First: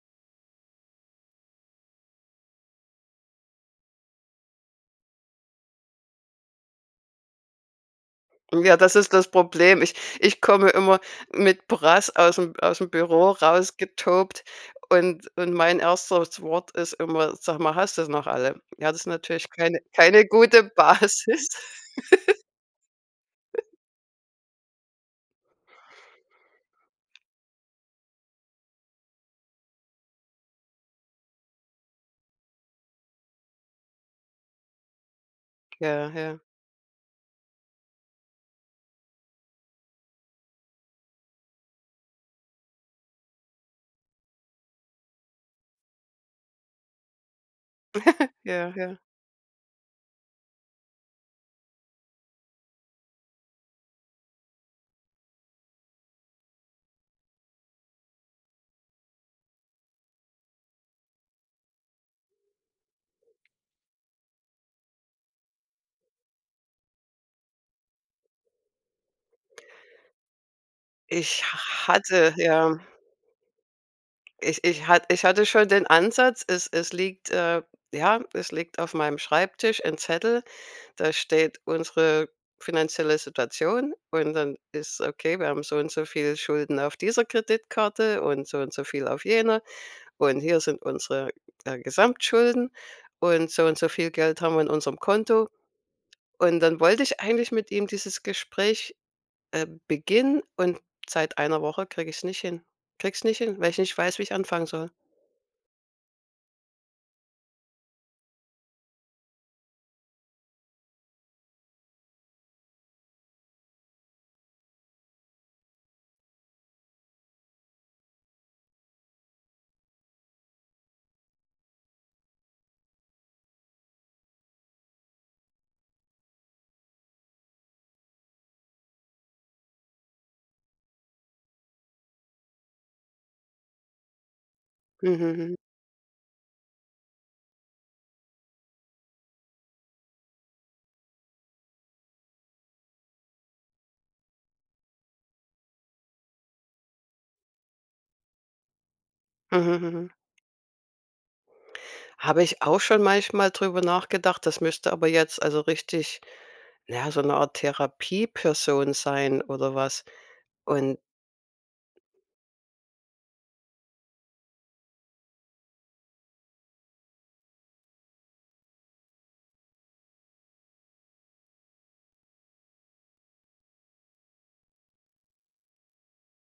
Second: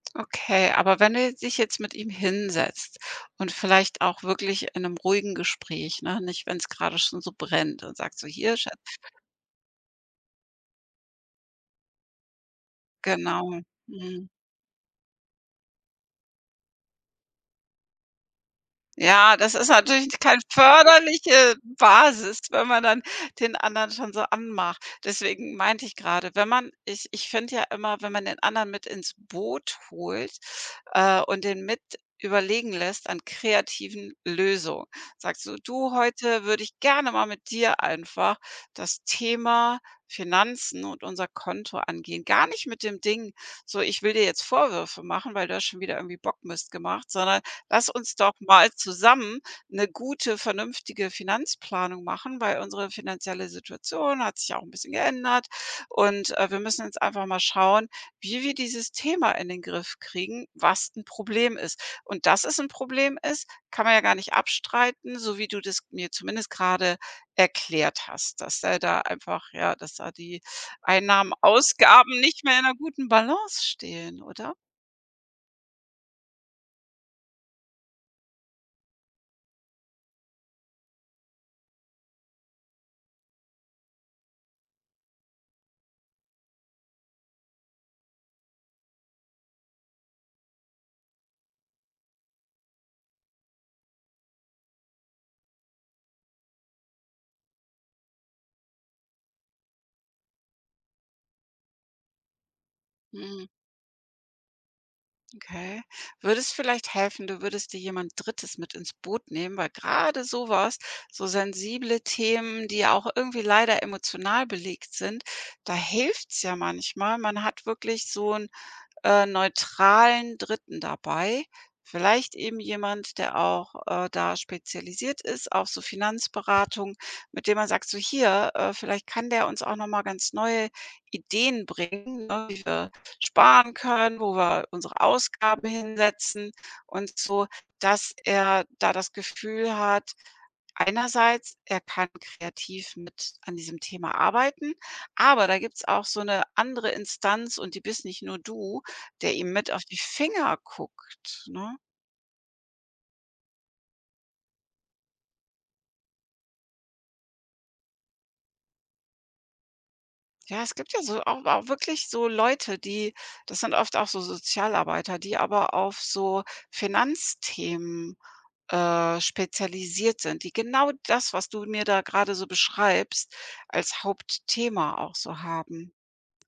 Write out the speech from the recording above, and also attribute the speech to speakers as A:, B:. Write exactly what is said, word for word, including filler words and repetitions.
A: Okay, aber wenn du dich jetzt mit ihm hinsetzt und vielleicht auch wirklich in 'nem ruhigen Gespräch, ne? Nicht wenn's grade schon so brennt, dann sagst du: Hier Scha“
B: Ja, das ist
A: [unintelligible]
B: das Problem. Ich ich komme immer mit Brass aus 'm aus 'm Büro
A: Genau, mhm.
B: rausgetobt und und mein erstes Wort ist immer: „Sag mal, hast du sie noch alle?“ Ja, das ist
A: Ja,
B: natürlich
A: das ist
B: keine
A: natürlich
B: keine
A: kein
B: gute Basis.
A: förderliche Basis, wenn man dann den anderen schon so anmacht, deswegen meinte ich gerade, wenn man ich ich finde ja immer, wenn man den anderen mit ins Boot holt, äh, und den mit überlegen lässt an kreativen Löso sagst so: „Du,
B: Ja, ja.
A: heute würde ich gerne mal mit dir einfach das Thema Finanzen und unser Konto angehen.“ Gar nicht mit dem Ding, so: „Ich will dir jetzt Vorwürfe machen, weil du hast schon wieder irgendwie Bockmist gemacht, sondern lass uns doch mal
B: Ja, ja.
A: zusammen 'ne gute, vernünftige Finanzplanung machen, weil unsere finanzielle Situation hat sich auch 'n bisschen geändert. Und, äh, wir müssen jetzt einfach mal schauen, wie wir dieses Thema in den Griff kriegen, was 'n Problem ist.“ Und dass es 'n Problem ist, kann man ja gar nicht abstreiten, so wie du das mir zumindest grade erklärt hast, dass er da einfach ja, dass da die Einnahmen,
B: Ich ha
A: Ausgaben
B: hatte
A: nicht mehr in 'ner
B: ja.
A: guten Balance stehen, oder?
B: Ich ich hat ich hatte schon den Ansatz, es es liegt, äh ja, es liegt auf meinem Schreibtisch 'n Zettel, da steht unsere finanzielle Situation und dann ist okay, wir haben so und so viele Schulden auf dieser Kreditkarte und so und so viel auf jene und hier sind unsere, äh, Gesamtschulden und so und so viel Geld haben wir in unserem Konto. Und dann wollte ich eigentlich mit ihm dieses Gespräch, äh, beginnen und seit einer Woche kriege ich es nicht hin. Kriege es nicht
A: Mhm.
B: hin, weil ich nicht weiß, wie ich anfangen soll.
A: Okay, würde es vielleicht helfen, du würdest dir jemand Drittes mit ins Boot nehmen, weil grade so was so sensible Themen, die ja auch irgendwie leider emotional belegt sind, da hilft's ja manchmal. Man hat wirklich so 'n, äh, neutralen Dritten dabei. Vielleicht eben jemand, der auch, äh, da spezialisiert ist auf so Finanzberatung, mit dem man sagt, so hier, äh, vielleicht kann der uns auch noch mal ganz neue Ideen bringen, ne? Wie wir sparen können, wo wir unsere
B: Mhm, hm.
A: Ausgaben hinsetzen und so dass er da das Gefühl hat, einerseits, er kann kreativ mit an diesem Thema arbeiten, aber da gibt's auch so 'ne andere Instanz und die bist nicht nur du, der ihm mit
B: Mhm,
A: auf die
B: mhm.
A: Finger guckt, ne?
B: Habe ich auch schon manchmal drüber nachgedacht. Das müsste aber jetzt also richtig, naja, so 'ne Art Therapieperson sein oder was.
A: Ja, es gibt
B: Und
A: ja so auch auch wirklich so Leute, die das sind oft auch so Sozialarbeiter, die aber auf so Finanzthemen, äh, spezialisiert sind, die genau das, was du mir da gerade so beschreibst, als Hauptthema auch so haben.